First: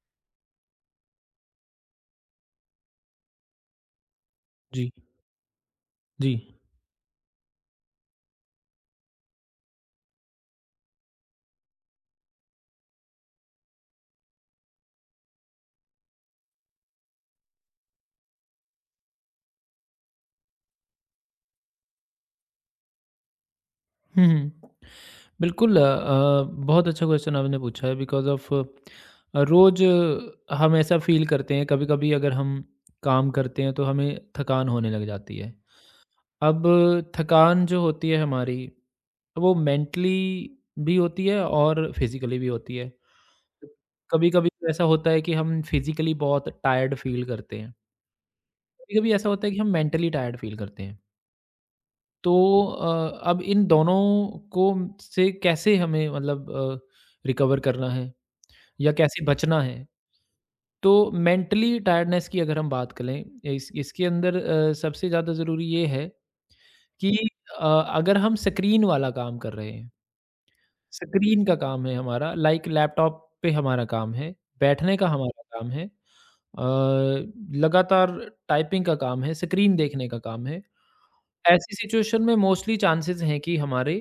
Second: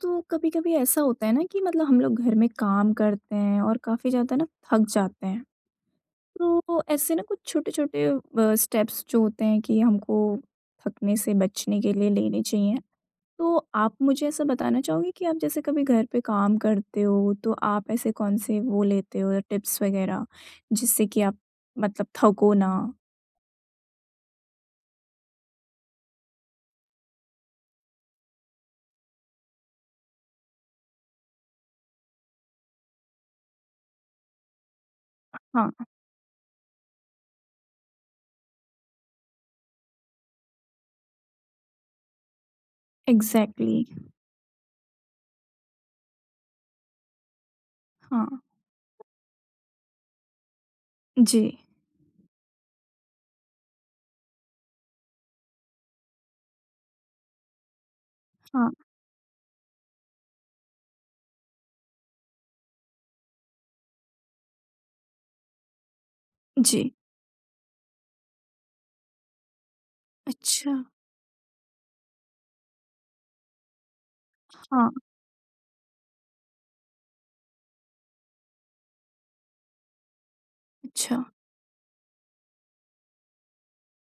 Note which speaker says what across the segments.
Speaker 1: तो कभी-कभी ऐसा होता है ना कि मतलब हम लोग घर में काम करते हैं और काफ़ी ज़्यादा ना थक
Speaker 2: जी,
Speaker 1: जाते हैं।
Speaker 2: जी।
Speaker 1: तो ऐसे ना कुछ छोटे-छोटे स्टेप्स जो होते हैं कि हमको थकने से बचने के लिए लेने चाहिए। तो आप मुझे ऐसा बताना चाहोगे कि आप जैसे कभी घर पे काम करते हो तो आप ऐसे कौन से वो लेते हो टिप्स वगैरह जिससे कि आप मतलब थको ना?
Speaker 2: हुँ, हुँ। बिल्कुल बहुत अच्छा क्वेश्चन आपने पूछा है बिकॉज़ ऑफ़ रोज़ हम ऐसा फ़ील करते हैं, कभी-कभी अगर हम काम करते हैं तो हमें थकान होने लग जाती है।
Speaker 1: हाँ,
Speaker 2: अब थकान जो होती है हमारी, वो मेंटली भी होती है और फिज़िकली भी होती है।
Speaker 1: एग्ज़ैक्टली।
Speaker 2: कभी-कभी तो ऐसा होता है कि हम फिज़िकली बहुत टायर्ड फ़ील करते हैं।
Speaker 1: हाँ,
Speaker 2: कभी-कभी ऐसा होता है कि हम मेंटली टायर्ड फ़ील करते हैं।
Speaker 1: जी,
Speaker 2: तो अब इन दोनों को से कैसे हमें मतलब रिकवर करना है
Speaker 1: हाँ,
Speaker 2: या कैसे बचना है? तो मेंटली टायर्डनेस की अगर हम बात करें इस इसके अंदर सबसे ज़्यादा ज़रूरी ये है
Speaker 1: जी।
Speaker 2: कि अ, अगर हम स्क्रीन वाला काम कर रहे हैं,
Speaker 1: अच्छा,
Speaker 2: स्क्रीन का काम है हमारा, लाइक लैपटॉप पे हमारा काम है,
Speaker 1: हाँ,
Speaker 2: बैठने का हमारा काम है, अ, लगातार टाइपिंग का काम है, स्क्रीन देखने का काम है।
Speaker 1: अच्छा,
Speaker 2: ऐसी सिचुएशन में मोस्टली चांसेस हैं कि हमारे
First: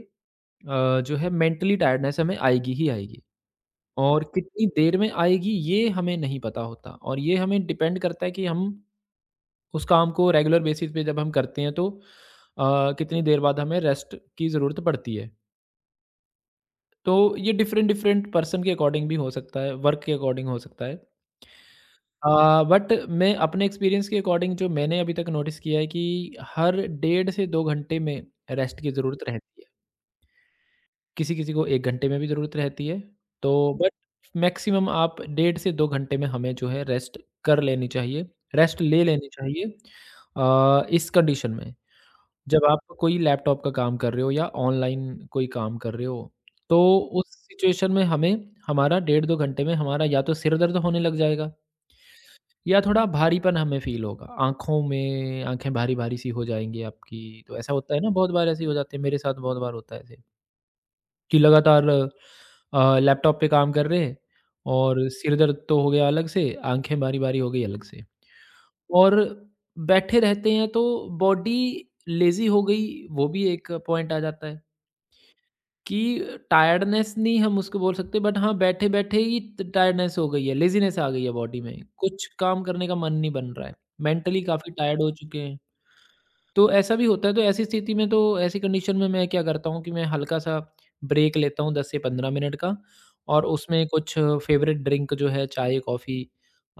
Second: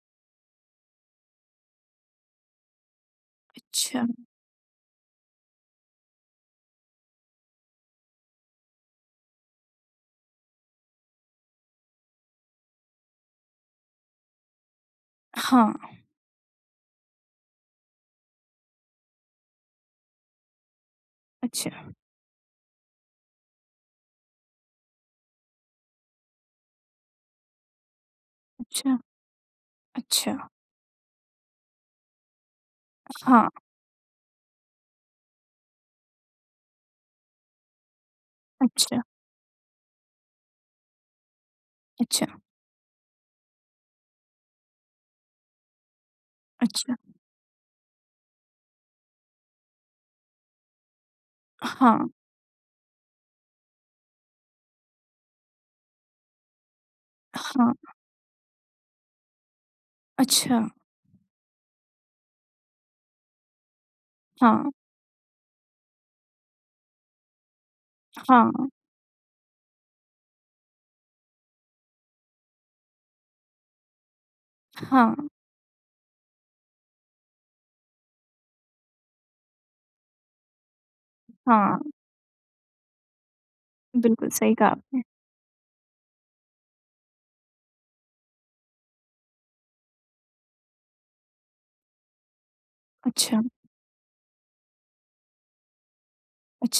Speaker 2: जो है मेंटली टायर्डनेस हमें आएगी ही आएगी
Speaker 1: अच्छा,
Speaker 2: और कितनी देर में आएगी ये हमें नहीं पता होता और ये हमें डिपेंड करता है कि हम उस काम को रेगुलर बेसिस पे जब हम करते हैं तो कितनी देर बाद हमें रेस्ट की ज़रूरत पड़ती है
Speaker 1: हाँ,
Speaker 2: तो ये डिफरेंट डिफरेंट पर्सन के अकॉर्डिंग भी हो सकता है वर्क के अकॉर्डिंग हो सकता है
Speaker 1: अच्छा।
Speaker 2: बट मैं अपने एक्सपीरियंस के अकॉर्डिंग जो मैंने अभी तक नोटिस किया है कि हर डेढ़ से 2 घंटे में रेस्ट की
Speaker 1: अच्छा,
Speaker 2: ज़रूरत रहती है
Speaker 1: अच्छा,
Speaker 2: किसी-किसी को 1 घंटे में भी ज़रूरत रहती है,
Speaker 1: हाँ,
Speaker 2: तो बट मैक्सिमम आप डेढ़ से 2 घंटे में हमें जो है रेस्ट कर लेनी चाहिए, रेस्ट
Speaker 1: अच्छा,
Speaker 2: ले लेनी चाहिए। इस कंडीशन में
Speaker 1: अच्छा,
Speaker 2: जब आप कोई लैपटॉप का काम कर रहे हो या ऑनलाइन कोई काम कर रहे हो,
Speaker 1: अच्छा,
Speaker 2: तो उस सिचुएशन में हमें हमारा डेढ़ 2 घंटे में हमारा या तो सिर दर्द होने लग जाएगा
Speaker 1: हाँ,
Speaker 2: या थोड़ा भारीपन हमें फ़ील होगा। आँखों में आँखें भारी-भारी सी हो जाएँगी आपकी, तो ऐसा
Speaker 1: हाँ,
Speaker 2: होता है ना बहुत बार ऐसे ही हो जाते हैं, मेरे साथ बहुत बार होता है ऐसे।
Speaker 1: अच्छा,
Speaker 2: कि लगातार लैपटॉप पे काम कर रहे हैं
Speaker 1: हाँ,
Speaker 2: और सिर दर्द तो हो गया अलग से, आँखें भारी-भारी हो गई अलग से।
Speaker 1: हाँ,
Speaker 2: और बैठे रहते हैं तो बॉडी लेज़ी हो गई, वो भी एक पॉइंट आ जाता है
Speaker 1: हाँ,
Speaker 2: कि टायर्डनेस नहीं हम उसको बोल सकते बट हाँ, बैठे-बैठे ही ट टायर्डनेस हो गई है, लेज़ीनेस आ गई है बॉडी में।
Speaker 1: हाँ,
Speaker 2: कुछ काम करने का मन नहीं बन रहा है।
Speaker 1: बिल्कुल
Speaker 2: मेंटली
Speaker 1: सही कहा
Speaker 2: काफ़ी टायर्ड
Speaker 1: आपने।
Speaker 2: हो चुके हैं। तो ऐसा भी होता है तो ऐसी स्थिति में तो ऐसी कंडीशन में मैं क्या करता हूँ कि मैं हल्का-सा ब्रेक लेता हूँ 10 से 15 मिनट का
Speaker 1: अच्छा,
Speaker 2: और उसमें कुछ फ़ेवरेट ड्रिंक जो है चाय, कॉफ़ी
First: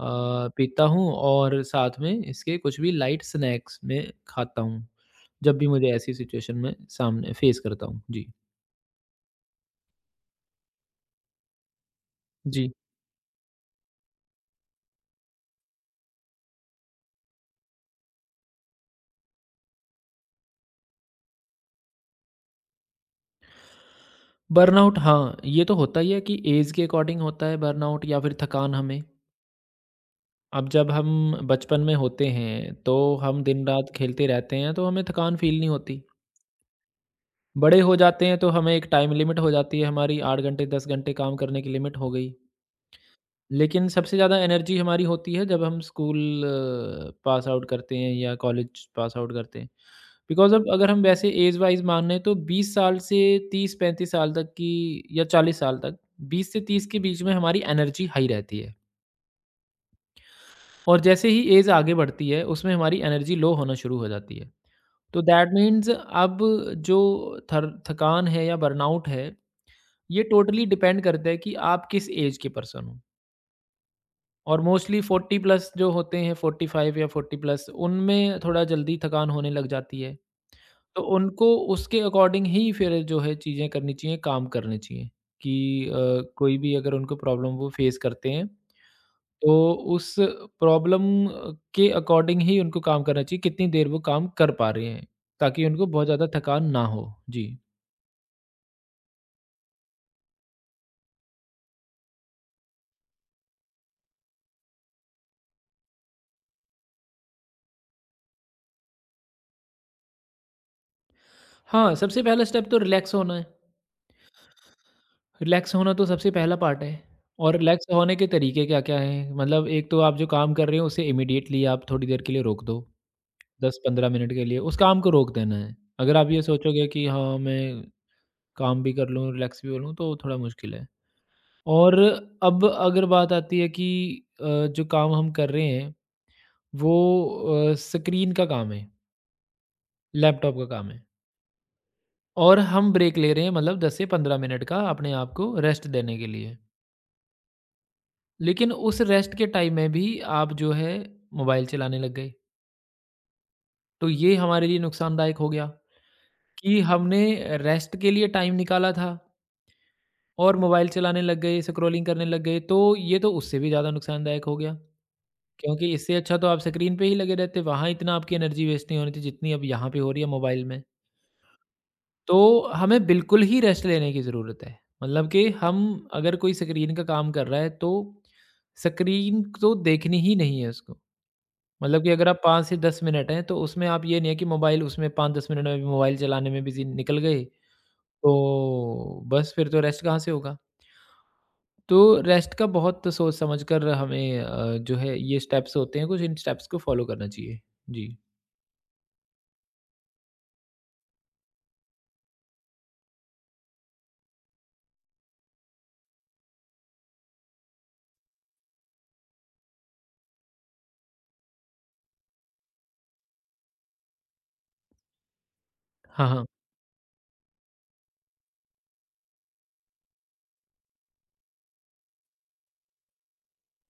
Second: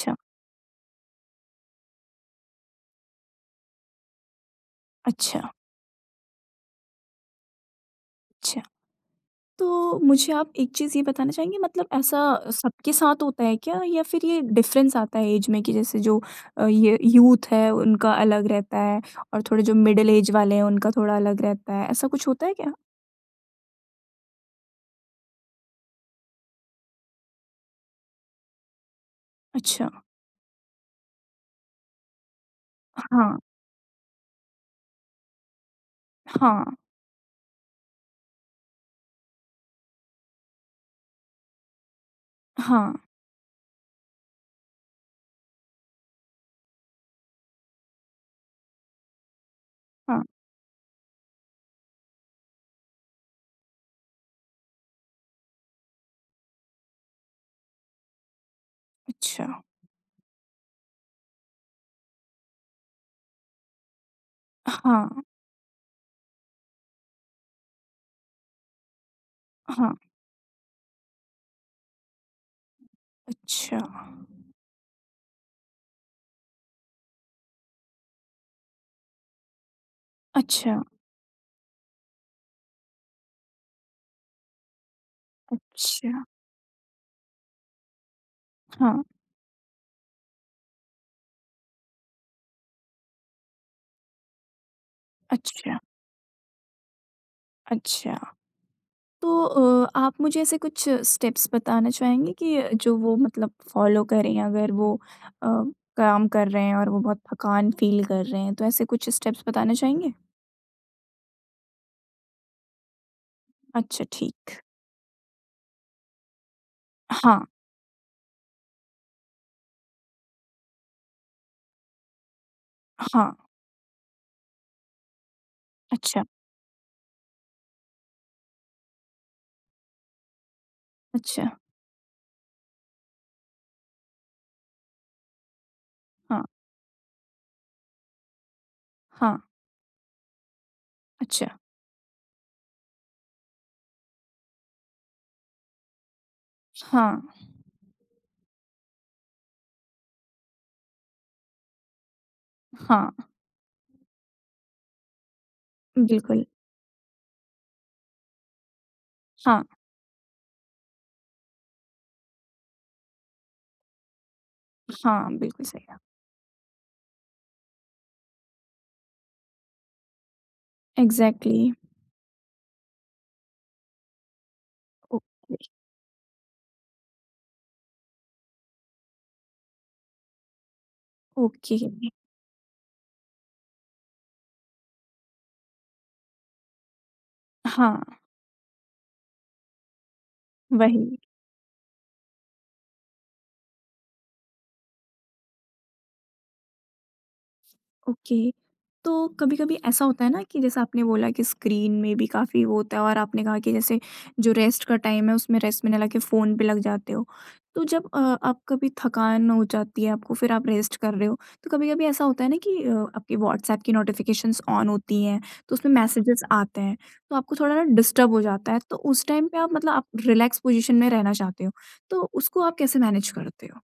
Speaker 2: अ, पीता हूँ और साथ में इसके कुछ भी लाइट स्नैक्स मैं खाता हूँ,
Speaker 1: अच्छा,
Speaker 2: जब भी मुझे ऐसी सिचुएशन में सामने फ़ेस करता हूँ। जी।
Speaker 1: अच्छा। तो मुझे आप एक चीज़ ये बताना चाहेंगे मतलब ऐसा
Speaker 2: जी।
Speaker 1: सबके साथ होता है क्या? या फिर ये डिफ़रेंस आता है ऐज में कि जैसे जो ये यूथ है उनका अलग रहता है और थोड़े जो मिडल ऐज वाले हैं उनका थोड़ा अलग रहता है, ऐसा कुछ होता है क्या?
Speaker 2: बर्नआउट हाँ, ये तो होता ही है कि ऐज के अकॉर्डिंग होता है बर्नआउट या फिर थकान हमें।
Speaker 1: अच्छा,
Speaker 2: अब जब हम बचपन में होते हैं, तो
Speaker 1: हाँ,
Speaker 2: हम दिन-रात खेलते रहते हैं, तो हमें थकान फ़ील नहीं होती।
Speaker 1: हाँ,
Speaker 2: बड़े हो जाते हैं तो हमें एक टाइम लिमिट हो जाती है हमारी 8 घंटे 10 घंटे काम करने की लिमिट हो गई।
Speaker 1: हाँ,
Speaker 2: लेकिन सबसे ज़्यादा एनर्जी हमारी होती है जब हम स्कूल पास आउट करते हैं या कॉलेज पास आउट करते हैं।
Speaker 1: हाँ,
Speaker 2: बिकॉज़ अब अगर हम वैसे ऐज वाइज़ माने तो 20 साल से 30-35 साल तक की या 40 साल तक 20 से 30 के बीच में हमारी एनर्जी हाई रहती है।
Speaker 1: अच्छा,
Speaker 2: और जैसे ही ऐज आगे बढ़ती है उसमें हमारी एनर्जी लो होना शुरू हो जाती है। तो
Speaker 1: हाँ।
Speaker 2: दैट मीन्स अब जो थर थकान है या बर्नआउट है
Speaker 1: हाँ,
Speaker 2: ये टोटली डिपेंड करता है कि आप किस एज के पर्सन हो
Speaker 1: अच्छा।
Speaker 2: और मोस्टली 40 प्लस जो होते हैं 45 या 40 प्लस उनमें थोड़ा जल्दी थकान होने लग जाती है
Speaker 1: अच्छा,
Speaker 2: तो उनको उसके अकॉर्डिंग ही फिर जो है चीज़ें करनी चाहिए काम करने चाहिए कि
Speaker 1: अच्छा।
Speaker 2: कोई भी अगर उनको प्रॉब्लम वो फेस करते हैं
Speaker 1: हाँ,
Speaker 2: तो उस प्रॉब्लम के अकॉर्डिंग ही उनको काम करना चाहिए कितनी देर वो काम कर पा रहे हैं ताकि
Speaker 1: अच्छा,
Speaker 2: उनको बहुत ज़्यादा थकान ना हो जी
Speaker 1: अच्छा। तो आप मुझे ऐसे कुछ स्टेप्स बताना चाहेंगे कि जो वो मतलब फ़ॉलो करें अगर वो अ, काम कर रहे हैं और वो बहुत थकान फ़ील कर रहे हैं, तो ऐसे कुछ स्टेप्स बताना चाहेंगे?
Speaker 2: हाँ सबसे पहला स्टेप तो रिलैक्स होना है
Speaker 1: अच्छा, ठीक।
Speaker 2: रिलैक्स होना तो सबसे पहला पार्ट है
Speaker 1: हाँ,
Speaker 2: और रिलैक्स होने के तरीके क्या-क्या हैं? मतलब एक तो आप जो काम कर रहे हो उसे इमीडिएटली आप थोड़ी देर के लिए रोक दो,
Speaker 1: हाँ।
Speaker 2: 10-15 मिनट के लिए उस काम को रोक देना है। अगर
Speaker 1: अच्छा,
Speaker 2: आप ये सोचोगे कि हाँ, मैं काम भी कर लूँ, रिलैक्स भी हो लूँ तो थोड़ा मुश्किल है।
Speaker 1: अच्छा।
Speaker 2: और अब अगर बात आती है कि जो काम हम कर रहे हैं
Speaker 1: हाँ,
Speaker 2: वो स्क्रीन का काम है,
Speaker 1: हाँ।
Speaker 2: लैपटॉप का काम है
Speaker 1: अच्छा।
Speaker 2: और हम ब्रेक ले रहे हैं मतलब 10 से 15 मिनट का अपने आप को रेस्ट देने के लिए।
Speaker 1: हाँ,
Speaker 2: लेकिन उस रेस्ट के टाइम में भी आप जो है मोबाइल चलाने लग गए।
Speaker 1: हाँ।
Speaker 2: तो ये हमारे लिए नुकसानदायक हो गया
Speaker 1: बिल्कुल।
Speaker 2: कि हमने रेस्ट के लिए टाइम निकाला था
Speaker 1: हाँ,
Speaker 2: और मोबाइल चलाने लग गए, स्क्रॉलिंग करने लग गए, तो ये तो उससे भी ज़्यादा नुकसानदायक हो गया।
Speaker 1: हाँ, बिल्कुल सही
Speaker 2: क्योंकि
Speaker 1: कहा।
Speaker 2: इससे अच्छा तो आप स्क्रीन पे ही लगे रहते, वहाँ इतना आपकी एनर्जी वेस्ट नहीं होनी थी जितनी अब यहाँ पे हो रही है मोबाइल में।
Speaker 1: एग्ज़ैक्टली।
Speaker 2: तो हमें बिल्कुल ही रेस्ट लेने की ज़रूरत है। मतलब कि
Speaker 1: ओके,
Speaker 2: हम अगर कोई स्क्रीन का काम कर रहा है तो स्क्रीन तो देखनी ही नहीं है उसको।
Speaker 1: ओके।
Speaker 2: मतलब कि अगर आप 5 से 10 मिनट हैं, तो उसमें आप ये नहीं है कि मोबाइल उसमें 5-10 मिनट में भी मोबाइल चलाने में बिज़ी निकल गए,
Speaker 1: हाँ,
Speaker 2: तो बस फिर तो रेस्ट कहाँ से होगा।
Speaker 1: वही।
Speaker 2: तो रेस्ट का बहुत सोच समझ कर हमें जो है ये स्टेप्स होते हैं कुछ इन स्टेप्स को फ़ॉलो करना चाहिए। जी।
Speaker 1: ओके। तो कभी-कभी ऐसा होता है ना कि जैसे आपने बोला कि स्क्रीन में भी काफ़ी वो होता है और आपने कहा कि जैसे जो रेस्ट का टाइम है उसमें रेस्ट में ना लाके फ़ोन पे लग जाते हो। तो जब आप कभी थकान हो जाती है आपको फिर आप रेस्ट कर रहे हो, तो कभी-कभी ऐसा होता है ना कि आपके व्हाट्सऐप की नोटिफ़िकेशंस ऑन होती हैं, तो उसमें
Speaker 2: हाँ,
Speaker 1: मैसेजेस
Speaker 2: हाँ।
Speaker 1: आते हैं, तो आपको थोड़ा ना डिस्टर्ब हो जाता है। तो उस टाइम पे आप रिलैक्स पोज़ीशन में रहना चाहते हो, तो उसको आप कैसे मैनेज करते हो?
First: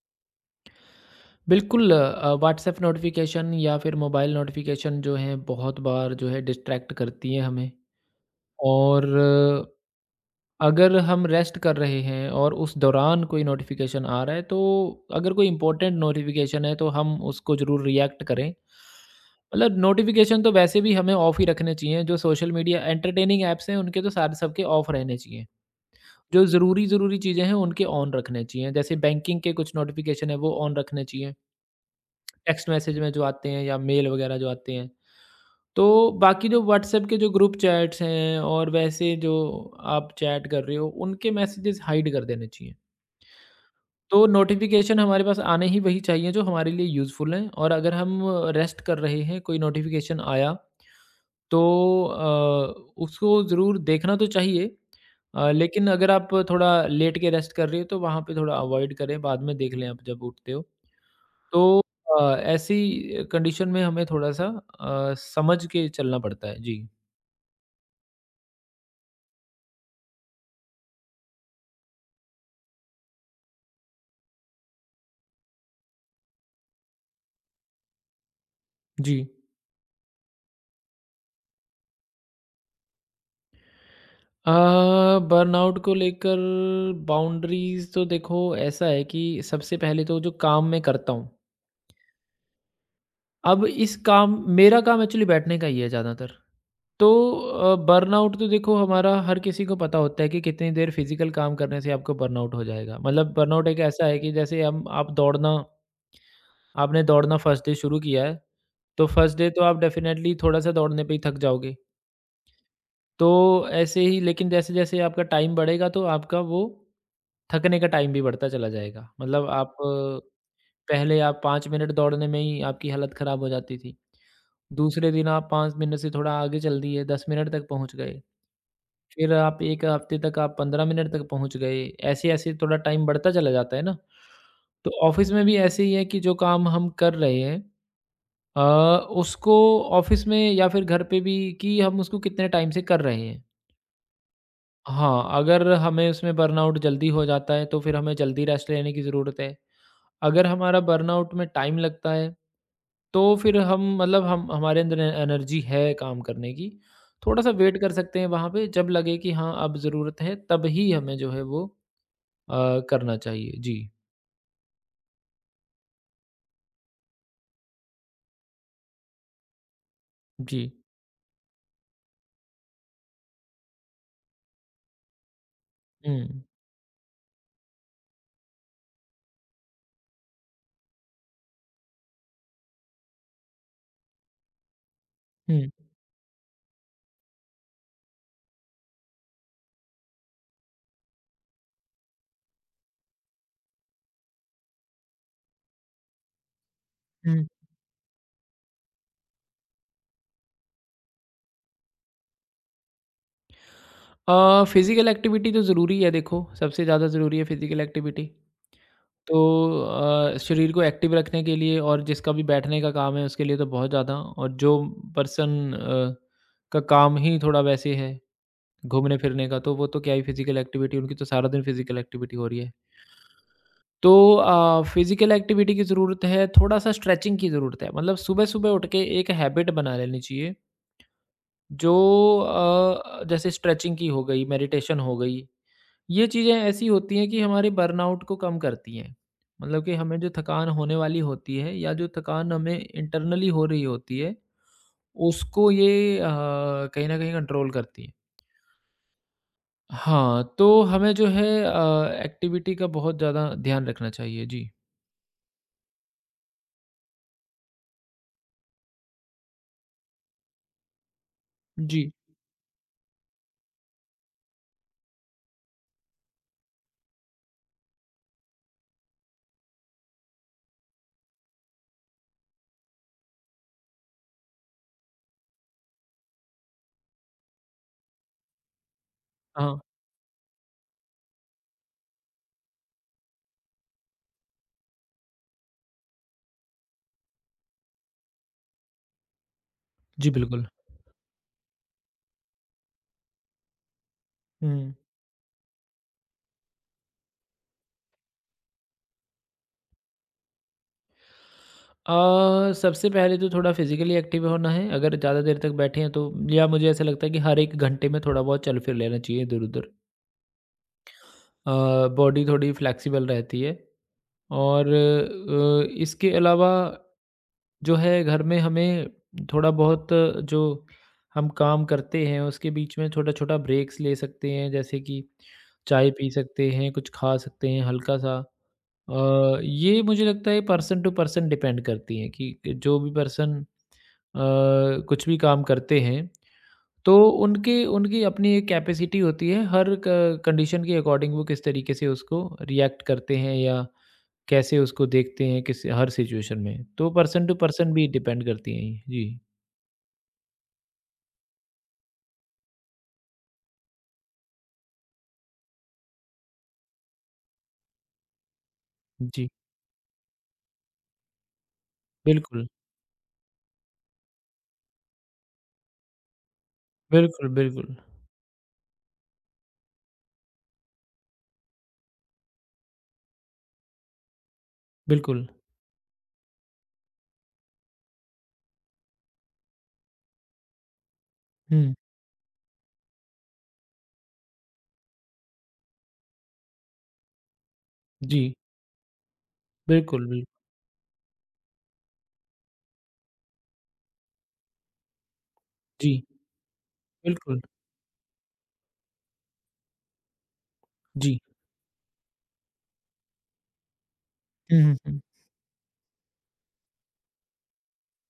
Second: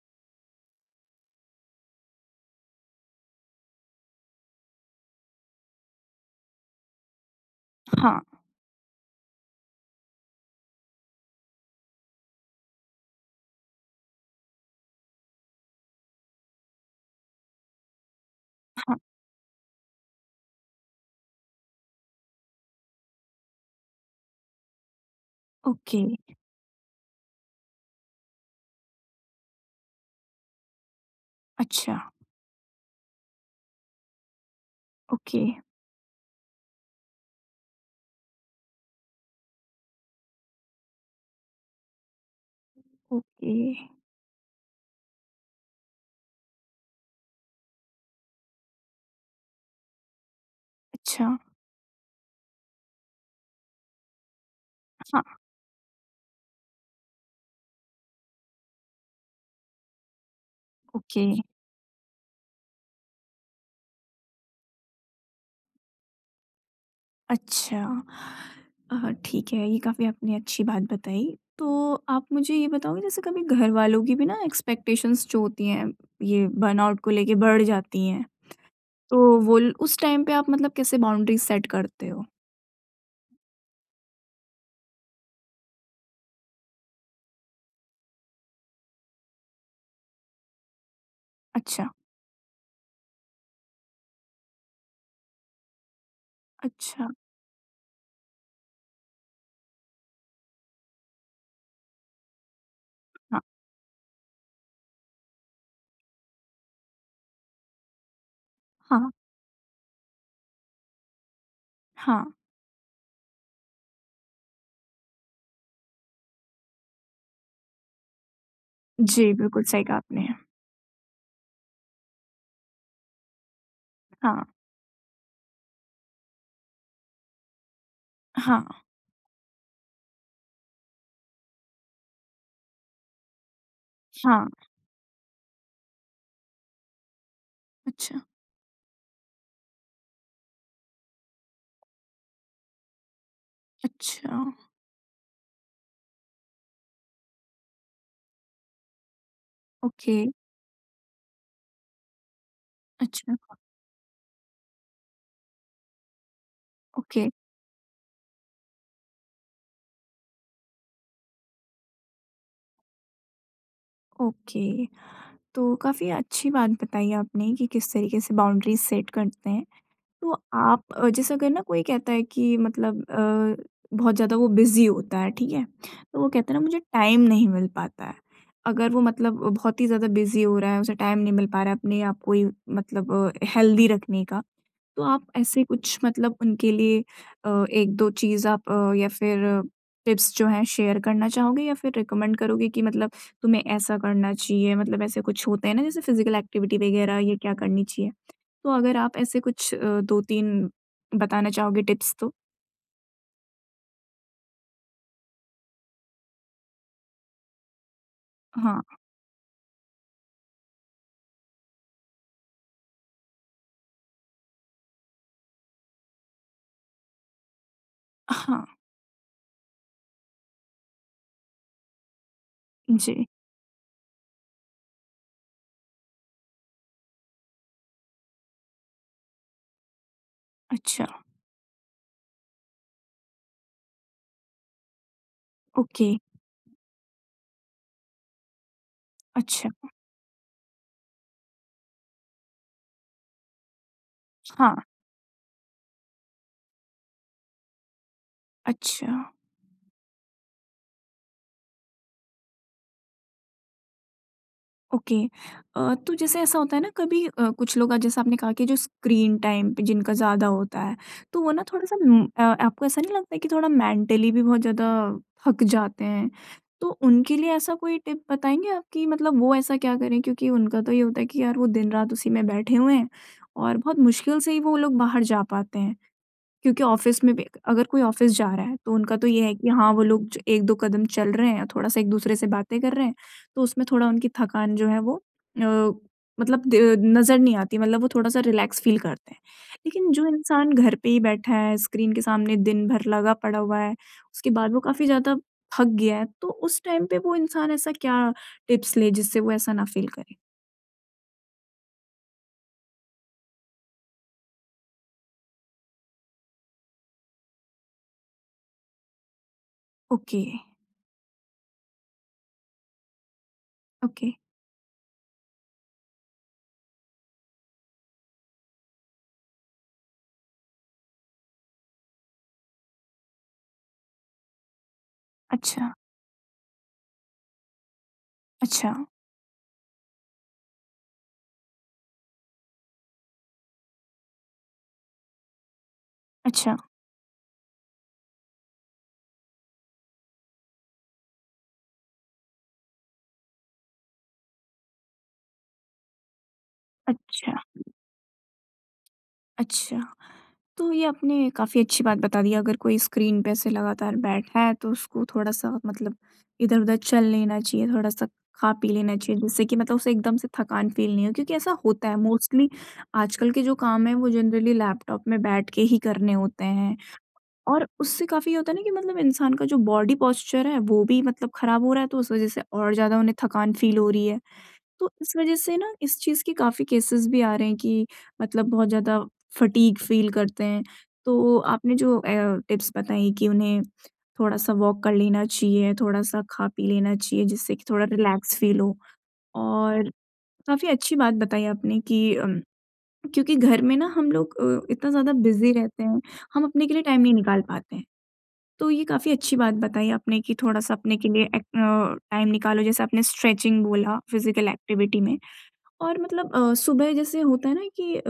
Speaker 2: बिल्कुल व्हाट्सएप नोटिफ़िकेशन या फिर मोबाइल नोटिफ़िकेशन जो हैं बहुत बार जो है डिस्ट्रैक्ट करती हैं हमें
Speaker 1: हाँ,
Speaker 2: और अगर हम रेस्ट कर रहे हैं और उस दौरान कोई नोटिफिकेशन आ रहा है तो अगर कोई इम्पोर्टेंट नोटिफिकेशन है तो हम उसको ज़रूर रिएक्ट करें।
Speaker 1: हाँ।
Speaker 2: मतलब नोटिफिकेशन तो वैसे भी हमें ऑफ ही रखने चाहिए जो सोशल मीडिया एंटरटेनिंग ऐप्स हैं उनके तो सारे सबके ऑफ रहने चाहिए।
Speaker 1: ओके।
Speaker 2: जो ज़रूरी-ज़रूरी चीज़ें हैं उनके ऑन रखने चाहिए। जैसे बैंकिंग के कुछ नोटिफिकेशन है वो ऑन रखने चाहिए।
Speaker 1: अच्छा,
Speaker 2: टेक्स्ट मैसेज में जो आते हैं या मेल वगैरह जो आते हैं।
Speaker 1: ओके,
Speaker 2: तो बाकी जो व्हाट्सएप के जो ग्रुप चैट्स हैं और वैसे जो आप चैट कर रहे हो, उनके मैसेजेस हाइड कर देने चाहिए।
Speaker 1: ओके।
Speaker 2: तो नोटिफ़िकेशन हमारे पास आने ही वही चाहिए जो हमारे लिए यूज़फुल हैं और अगर हम रेस्ट कर रहे हैं, कोई नोटिफ़िकेशन आया
Speaker 1: अच्छा,
Speaker 2: तो अ, उसको ज़रूर देखना तो चाहिए।
Speaker 1: हाँ,
Speaker 2: लेकिन अगर आप थोड़ा लेट के रेस्ट कर रहे हो तो वहाँ पे थोड़ा अवॉइड करें, बाद में देख लें आप जब उठते हो।
Speaker 1: ओके,
Speaker 2: तो ऐसी कंडीशन में हमें थोड़ा-सा समझ के चलना पड़ता है। जी,
Speaker 1: अच्छा। ठीक है, ये काफ़ी आपने अच्छी बात बताई। तो आप मुझे ये बताओगे जैसे कभी घर वालों की भी ना एक्सपेक्टेशंस जो होती हैं, ये बर्नआउट को लेके बढ़ जाती हैं,
Speaker 2: जी।
Speaker 1: तो वो ल उस टाइम पे आप मतलब कैसे बाउंड्रीज़ सेट करते हो?
Speaker 2: अ, बर्नआउट को लेकर बाउंड्रीज़ तो देखो ऐसा है कि सबसे पहले तो जो काम मैं करता हूँ,
Speaker 1: अच्छा,
Speaker 2: अब इस काम मेरा काम एक्चुअली बैठने का ही है ज़्यादातर। तो
Speaker 1: अच्छा,
Speaker 2: बर्नआउट तो देखो हमारा हर किसी को पता होता है कि कितनी देर फिज़िकल काम करने से आपको बर्नआउट हो जाएगा। मतलब
Speaker 1: हाँ,
Speaker 2: बर्नआउट एक ऐसा है कि जैसे हम आप दौड़ना आपने दौड़ना फर्स्ट डे शुरू किया है तो
Speaker 1: हाँ,
Speaker 2: फर्स्ट डे तो आप डेफ़िनेटली थोड़ा-सा दौड़ने पे ही थक जाओगे।
Speaker 1: हाँ।
Speaker 2: तो ऐसे ही लेकिन जैसे-जैसे आपका टाइम बढ़ेगा तो आपका वो थकने का टाइम भी बढ़ता चला जाएगा।
Speaker 1: जी,
Speaker 2: मतलब
Speaker 1: बिल्कुल
Speaker 2: आप
Speaker 1: सही कहा आपने।
Speaker 2: पहले आप 5 मिनट दौड़ने में ही आपकी हालत ख़राब हो जाती थी।
Speaker 1: हाँ,
Speaker 2: दूसरे दिन आप 5 मिनट से थोड़ा आगे चल दिए, 10 मिनट तक पहुँच गए।
Speaker 1: हाँ,
Speaker 2: फिर आप 1 हफ़्ते तक आप 15 मिनट तक पहुँच गए। ऐसे-ऐसे थोड़ा टाइम बढ़ता चला जाता है ना।
Speaker 1: हाँ,
Speaker 2: तो ऑफ़िस में भी ऐसे ही है कि जो काम हम कर रहे हैं
Speaker 1: अच्छा,
Speaker 2: अ, उसको ऑफ़िस में या फिर घर पे भी कि हम उसको कितने टाइम से कर रहे हैं।
Speaker 1: अच्छा,
Speaker 2: हाँ, अगर हमें उसमें बर्नआउट जल्दी हो जाता है, तो फिर हमें जल्दी रेस्ट लेने की ज़रूरत है।
Speaker 1: ओके,
Speaker 2: अगर हमारा बर्नआउट में टाइम लगता है,
Speaker 1: अच्छा,
Speaker 2: तो फिर हम मतलब हम हमारे अंदर ए एनर्जी है काम करने की,
Speaker 1: ओके,
Speaker 2: थोड़ा-सा वेट कर सकते हैं वहाँ पे, जब लगे कि हाँ, अब ज़रूरत है, तब ही हमें जो है वो करना चाहिए। जी,
Speaker 1: ओके। तो काफ़ी अच्छी बात बताई आपने कि किस तरीके से बाउंड्रीज सेट करते हैं। तो
Speaker 2: जी।
Speaker 1: आप जैसे अगर ना कोई कहता है कि बहुत ज़्यादा वो बिज़ी होता है, ठीक है? तो वो
Speaker 2: हुँ,
Speaker 1: कहता है ना मुझे टाइम नहीं मिल पाता है। अगर वो मतलब बहुत ही ज़्यादा बिज़ी हो रहा है, उसे टाइम नहीं मिल पा रहा है अपने आप को ही मतलब हेल्दी रखने का तो आप ऐसे
Speaker 2: हुँ।
Speaker 1: कुछ मतलब उनके लिए 1-2 चीज़ या फिर टिप्स जो हैं शेयर करना चाहोगे या फिर रिकमेंड करोगे कि मतलब तुम्हें ऐसा करना चाहिए? मतलब ऐसे कुछ होते हैं ना जैसे फिज़िकल एक्टिविटी वगैरह ये
Speaker 2: हुँ।
Speaker 1: क्या करनी चाहिए? तो अगर आप ऐसे कुछ 2-3 बताना चाहोगे टिप्स तो?
Speaker 2: फिज़िकल एक्टिविटी तो ज़रूरी है देखो, सबसे ज़्यादा ज़रूरी है फिज़िकल एक्टिविटी।
Speaker 1: हाँ,
Speaker 2: तो शरीर को एक्टिव रखने के लिए और जिसका भी बैठने का काम है उसके लिए तो बहुत ज़्यादा और जो पर्सन का काम ही थोड़ा वैसे है,
Speaker 1: हाँ,
Speaker 2: घूमने-फिरने का तो वो तो क्या ही फिज़िकल एक्टिविटी उनकी तो सारा दिन फिज़िकल एक्टिविटी हो रही है।
Speaker 1: जी।
Speaker 2: तो फिज़िकल एक्टिविटी की ज़रूरत है, थोड़ा-सा स्ट्रेचिंग की ज़रूरत है। मतलब सुबह-सुबह उठ के एक हैबिट बना लेनी चाहिए
Speaker 1: अच्छा,
Speaker 2: जो जैसे स्ट्रेचिंग की हो गई, मेडिटेशन हो गई
Speaker 1: ओके,
Speaker 2: ये चीज़ें ऐसी होती हैं कि हमारे बर्नआउट को कम करती हैं।
Speaker 1: अच्छा,
Speaker 2: मतलब कि हमें जो थकान होने वाली होती है या जो थकान हमें इंटरनली हो रही होती है,
Speaker 1: हाँ,
Speaker 2: उसको ये कहीं न कहीं कंट्रोल करती है।
Speaker 1: अच्छा।
Speaker 2: हाँ, तो हमें जो है एक्टिविटी का बहुत ज़्यादा ध्यान रखना चाहिए। जी।
Speaker 1: ओके। तो जैसे ऐसा होता है ना कभी कुछ लोग जैसे आपने कहा कि जो स्क्रीन टाइम पे जिनका ज़्यादा होता है तो वो ना थोड़ा सा
Speaker 2: जी।
Speaker 1: म- अ, आपको ऐसा नहीं लगता है कि थोड़ा मेंटली भी बहुत ज़्यादा थक जाते हैं? तो उनके लिए ऐसा कोई टिप बताएंगे आप कि मतलब वो ऐसा क्या करें क्योंकि उनका तो ये होता है कि यार वो दिन रात उसी में बैठे हुए हैं और बहुत मुश्किल से ही वो लोग बाहर जा पाते हैं क्योंकि ऑफ़िस में भी अगर कोई ऑफ़िस जा रहा है, तो उनका तो ये है कि
Speaker 2: हाँ।
Speaker 1: हाँ, वो लोग ज 1-2 कदम चल रहे हैं, थोड़ा-सा एक-दूसरे से बातें कर रहे हैं, तो उसमें थोड़ा उनकी थकान जो है वो अ, मतलब द नज़र नहीं आती, मतलब वो थोड़ा-सा रिलैक्स फ़ील करते हैं। लेकिन जो
Speaker 2: जी, बिल्कुल।
Speaker 1: इंसान घर पे ही बैठा है, स्क्रीन के सामने दिन भर लगा पड़ा हुआ है, उसके बाद वो
Speaker 2: हुँ।
Speaker 1: काफ़ी ज़्यादा थक गया है, तो उस टाइम पे वो इंसान ऐसा क्या टिप्स ले जिससे वो ऐसा ना फ़ील करे?
Speaker 2: सबसे पहले तो थोड़ा फिज़िकली एक्टिव होना है। अगर ज़्यादा देर तक बैठे हैं तो या मुझे ऐसा लगता है कि हर 1 घंटे में थोड़ा बहुत चल फिर लेना चाहिए इधर-उधर।
Speaker 1: ओके,
Speaker 2: अ, बॉडी थोड़ी फ्लेक्सिबल रहती है
Speaker 1: ओके।
Speaker 2: और इसके अलावा जो है घर में हमें थोड़ा बहुत जो हम काम करते हैं उसके बीच में छोटा-छोटा ब्रेक्स ले सकते हैं जैसे कि
Speaker 1: अच्छा,
Speaker 2: चाय पी सकते हैं, कुछ खा सकते हैं हल्का-सा।
Speaker 1: अच्छा,
Speaker 2: ये मुझे लगता है पर्सन टू पर्सन डिपेंड करती हैं कि जो भी पर्सन अ, कुछ भी काम करते हैं
Speaker 1: अच्छा,
Speaker 2: तो उनकी उनकी अपनी एक कैपेसिटी होती है, हर क कंडीशन के अकॉर्डिंग वो किस तरीके से उसको रिएक्ट करते हैं या कैसे उसको देखते हैं किस हर सिचुएशन में। तो पर्सन टू
Speaker 1: अच्छा,
Speaker 2: पर्सन भी डिपेंड करती हैं ये। जी,
Speaker 1: अच्छा। तो ये आपने काफ़ी अच्छी बात बता दी, अगर कोई स्क्रीन पे ऐसे लगातार बैठा है तो उसको थोड़ा-सा मतलब इधर-उधर चल लेना चाहिए, थोड़ा-सा खा पी लेना चाहिए
Speaker 2: जी,
Speaker 1: जिससे कि मतलब उसे एकदम से थकान फ़ील नहीं हो, क्योंकि ऐसा होता है
Speaker 2: बिल्कुल,
Speaker 1: मोस्टली आजकल के जो काम हैं वो जनरली लैपटॉप में बैठ के ही करने होते हैं।
Speaker 2: बिल्कुल,
Speaker 1: और
Speaker 2: बिल्कुल,
Speaker 1: उससे काफ़ी ये होता है ना कि मतलब इंसान का जो बॉडी पोस्चर है वो भी मतलब खराब हो रहा है, तो उस वज़ह से और ज़्यादा उन्हें थकान फ़ील हो रही है। तो इस
Speaker 2: बिल्कुल।
Speaker 1: वजह से ना इस चीज़ के काफ़ी केसेस भी आ रहे हैं कि मतलब बहुत ज़्यादा फटीग फ़ील करते हैं। तो
Speaker 2: हुँ,
Speaker 1: आपने जो टिप्स बताई कि उन्हें थोड़ा-सा वॉक कर लेना चाहिए, थोड़ा-सा खा-पी लेना चाहिए जिससे कि थोड़ा
Speaker 2: जी,
Speaker 1: रिलैक्स फ़ील हो और
Speaker 2: बिल्कुल, बिल्कुल,
Speaker 1: काफ़ी अच्छी बात बताई आपने कि क्योंकि घर में ना हम लोग इतना ज़्यादा बिज़ी रहते
Speaker 2: जी,
Speaker 1: हैं, हम अपने के लिए टाइम नहीं
Speaker 2: बिल्कुल,
Speaker 1: निकाल पाते हैं। तो ये काफ़ी अच्छी बात बताई आपने कि थोड़ा-सा अपने के
Speaker 2: जी।
Speaker 1: लिए एक टाइम निकालो जैसे आपने स्ट्रेचिंग बोला फिज़िकल
Speaker 2: हुँ, हुँ, हुँ,
Speaker 1: एक्टिविटी में। और मतलब सुबह जैसे होता है ना कि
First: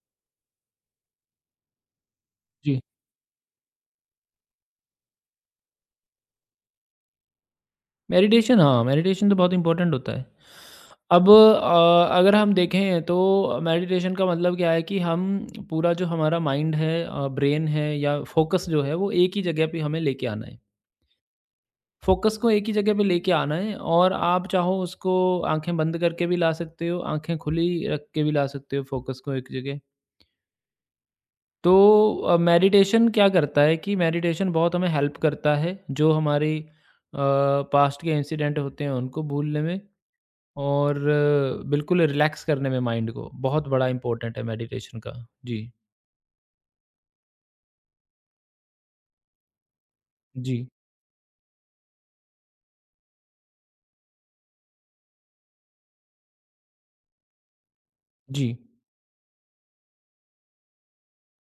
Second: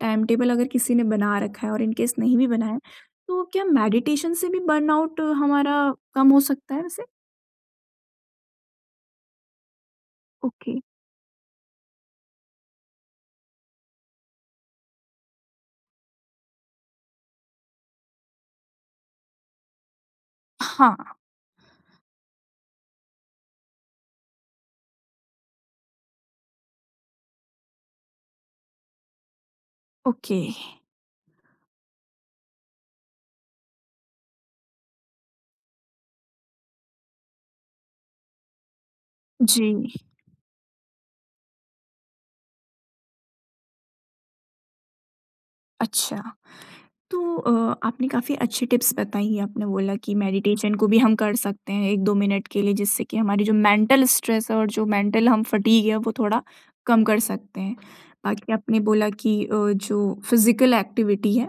Speaker 1: टाइम टेबल अगर किसी ने बना रखा है और इन केस नहीं भी बनाया
Speaker 2: जी।
Speaker 1: तो क्या मेडिटेशन से भी बर्नआउट हमारा कम हो सकता है वैसे?
Speaker 2: मेडिटेशन हाँ, मेडिटेशन तो बहुत इम्पोर्टेंट होता है।
Speaker 1: ओके।
Speaker 2: अब अगर हम देखें तो मेडिटेशन का मतलब क्या है कि हम पूरा जो हमारा माइंड है ब्रेन है या फोकस जो है वो एक ही जगह पे हमें लेके आना है।
Speaker 1: हाँ,
Speaker 2: फोकस को एक ही जगह पे लेके आना है और आप चाहो उसको आँखें बंद करके भी ला सकते हो, आँखें खुली रख के भी ला सकते हो फोकस को एक जगह।
Speaker 1: ओके।
Speaker 2: तो मेडिटेशन क्या करता है कि मेडिटेशन बहुत हमें हेल्प करता है, जो हमारी अ, पास्ट के इंसिडेंट होते हैं उनको भूलने में
Speaker 1: जी,
Speaker 2: और बिल्कुल रिलैक्स करने में माइंड को, बहुत बड़ा इम्पोर्टेंट है मेडिटेशन का। जी,
Speaker 1: अच्छा। तो आपने काफ़ी अच्छी टिप्स बताई। आपने बोला कि
Speaker 2: जी,
Speaker 1: मेडिटेशन को भी हम कर सकते हैं 1-2 मिनट के लिए जिससे कि हमारी जो मेंटल स्ट्रेस है और जो मेंटल हम फटीग है वो थोड़ा कम कर सकते हैं। बाकी
Speaker 2: जी,
Speaker 1: आपने बोला कि जो फिज़िकल एक्टिविटी है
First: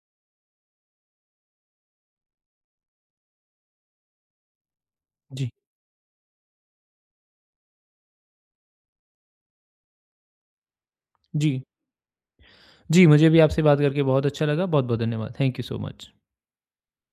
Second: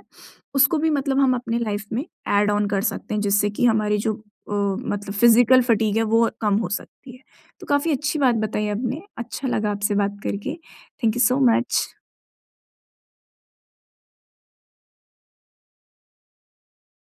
Speaker 1: उसको भी मतलब हम अपने लाइफ़ में ऐड ऑन कर सकते हैं जिससे कि हमारी जो
Speaker 2: जी,
Speaker 1: फिज़िकल फटीग है वो कम हो सकती है। तो काफ़ी अच्छी बात बताई आपने। अच्छा लगा आपसे बात करके। थैंक यू सो
Speaker 2: जी।
Speaker 1: मच।
Speaker 2: जी, मुझे भी आपसे बात करके बहुत अच्छा लगा। बहुत-बहुत धन्यवाद। Thank you so much.